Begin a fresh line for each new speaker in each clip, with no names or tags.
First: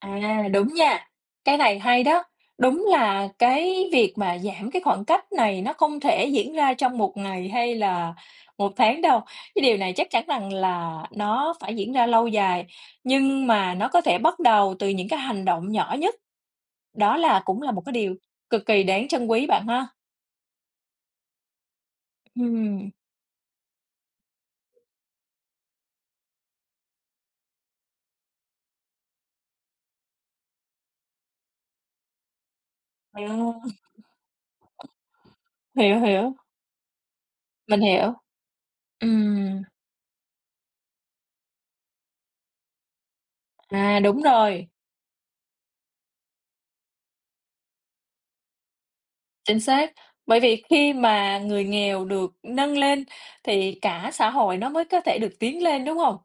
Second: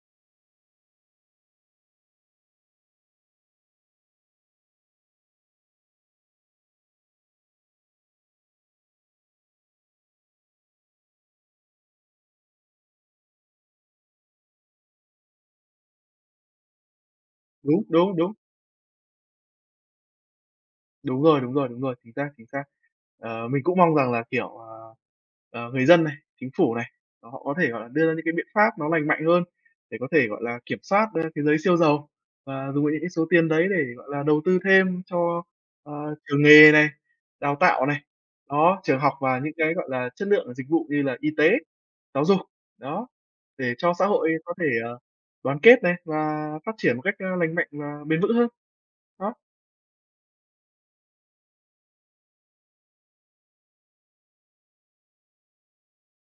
À, đúng nha, cái này hay đó. Đúng là cái việc mà giảm cái khoảng cách này nó không thể diễn ra trong 1 ngày hay là 1 tháng đâu. Cái điều này chắc chắn rằng là nó phải diễn ra lâu dài, nhưng mà nó có thể bắt đầu từ những cái hành động nhỏ nhất. Đó là cũng là một
Đúng,
cái điều
đúng, đúng.
cực kỳ đáng trân quý bạn ha?
Đúng rồi, đúng rồi, đúng rồi, chính xác, chính xác.
Ừm.
Ờ, mình cũng mong rằng là, kiểu, ờ, ờ, người dân này, chính phủ này, là họ có thể, gọi là, đưa ra những cái biện pháp nó lành mạnh hơn để có thể, gọi là, kiểm soát, a, cái giới siêu giàu và dùng vào những cái số tiền
Wow!
đấy để, gọi là, đầu tư thêm cho,
Hiểu,
ờ,
hiểu.
trường nghề này, đào
Mình
tạo này,
hiểu.
đó, trường học và những
Ừm.
cái, gọi là, chất lượng và dịch vụ như là y tế, giáo dục, đó, để cho
À,
xã
đúng
hội có thể,
rồi.
ờ, đoàn kết này và phát triển một cách, a, lành mạnh và bền vững hơn. Đó.
Chính xác, bởi vì khi mà người nghèo được nâng lên thì cả xã hội nó mới có thể được tiến lên, đúng hông?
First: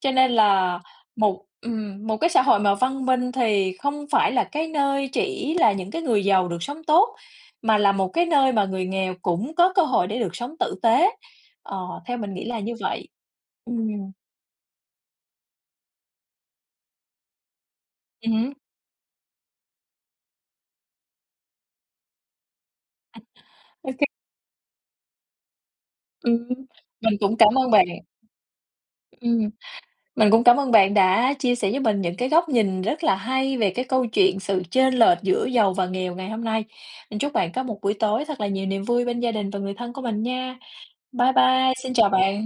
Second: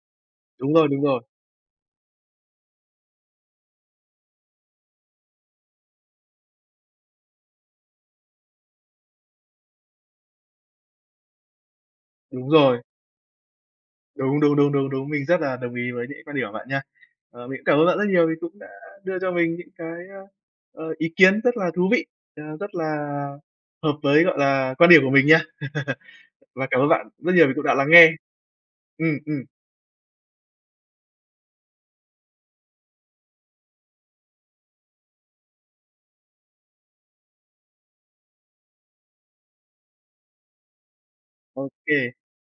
Cho nên
Đúng
là
rồi, đúng rồi.
một ừm, một cái xã hội mà văn minh thì không phải là cái nơi chỉ là những cái người giàu được sống tốt, mà là một cái nơi mà người nghèo cũng có cơ hội để được sống tử tế, ờ, theo mình nghĩ
Đúng
là như
rồi.
vậy. Ừm.
Đúng, đúng, đúng, đúng, đúng. Mình rất là đồng ý với những cái quan điểm của bạn nha. Ờ, mình cũng cảm ơn bạn rất nhiều
Ừm
vì
hứm.
cũng đã đưa cho mình những cái, a, ờ, ý kiến rất là thú vị, ờ, rất là
Ô
hợp
kê.
với, gọi là, quan điểm của mình nha.
Ừm.
Và cảm ơn bạn
Mình
rất
cũng
nhiều vì
cám
cũng
ơn
đã
bạn.
lắng nghe. Ừm, ừm.
Ừm, mình cũng cảm ơn bạn đã chia sẻ với mình những cái góc nhìn rất là hay về cái câu chuyện sự chênh lệch giữa giàu và nghèo ngày hôm nay. Mình chúc bạn có một buổi tối thật là nhiều niềm vui bên gia đình và người thân của mình nha. Bye
Ô
bye, xin chào
kê.
bạn!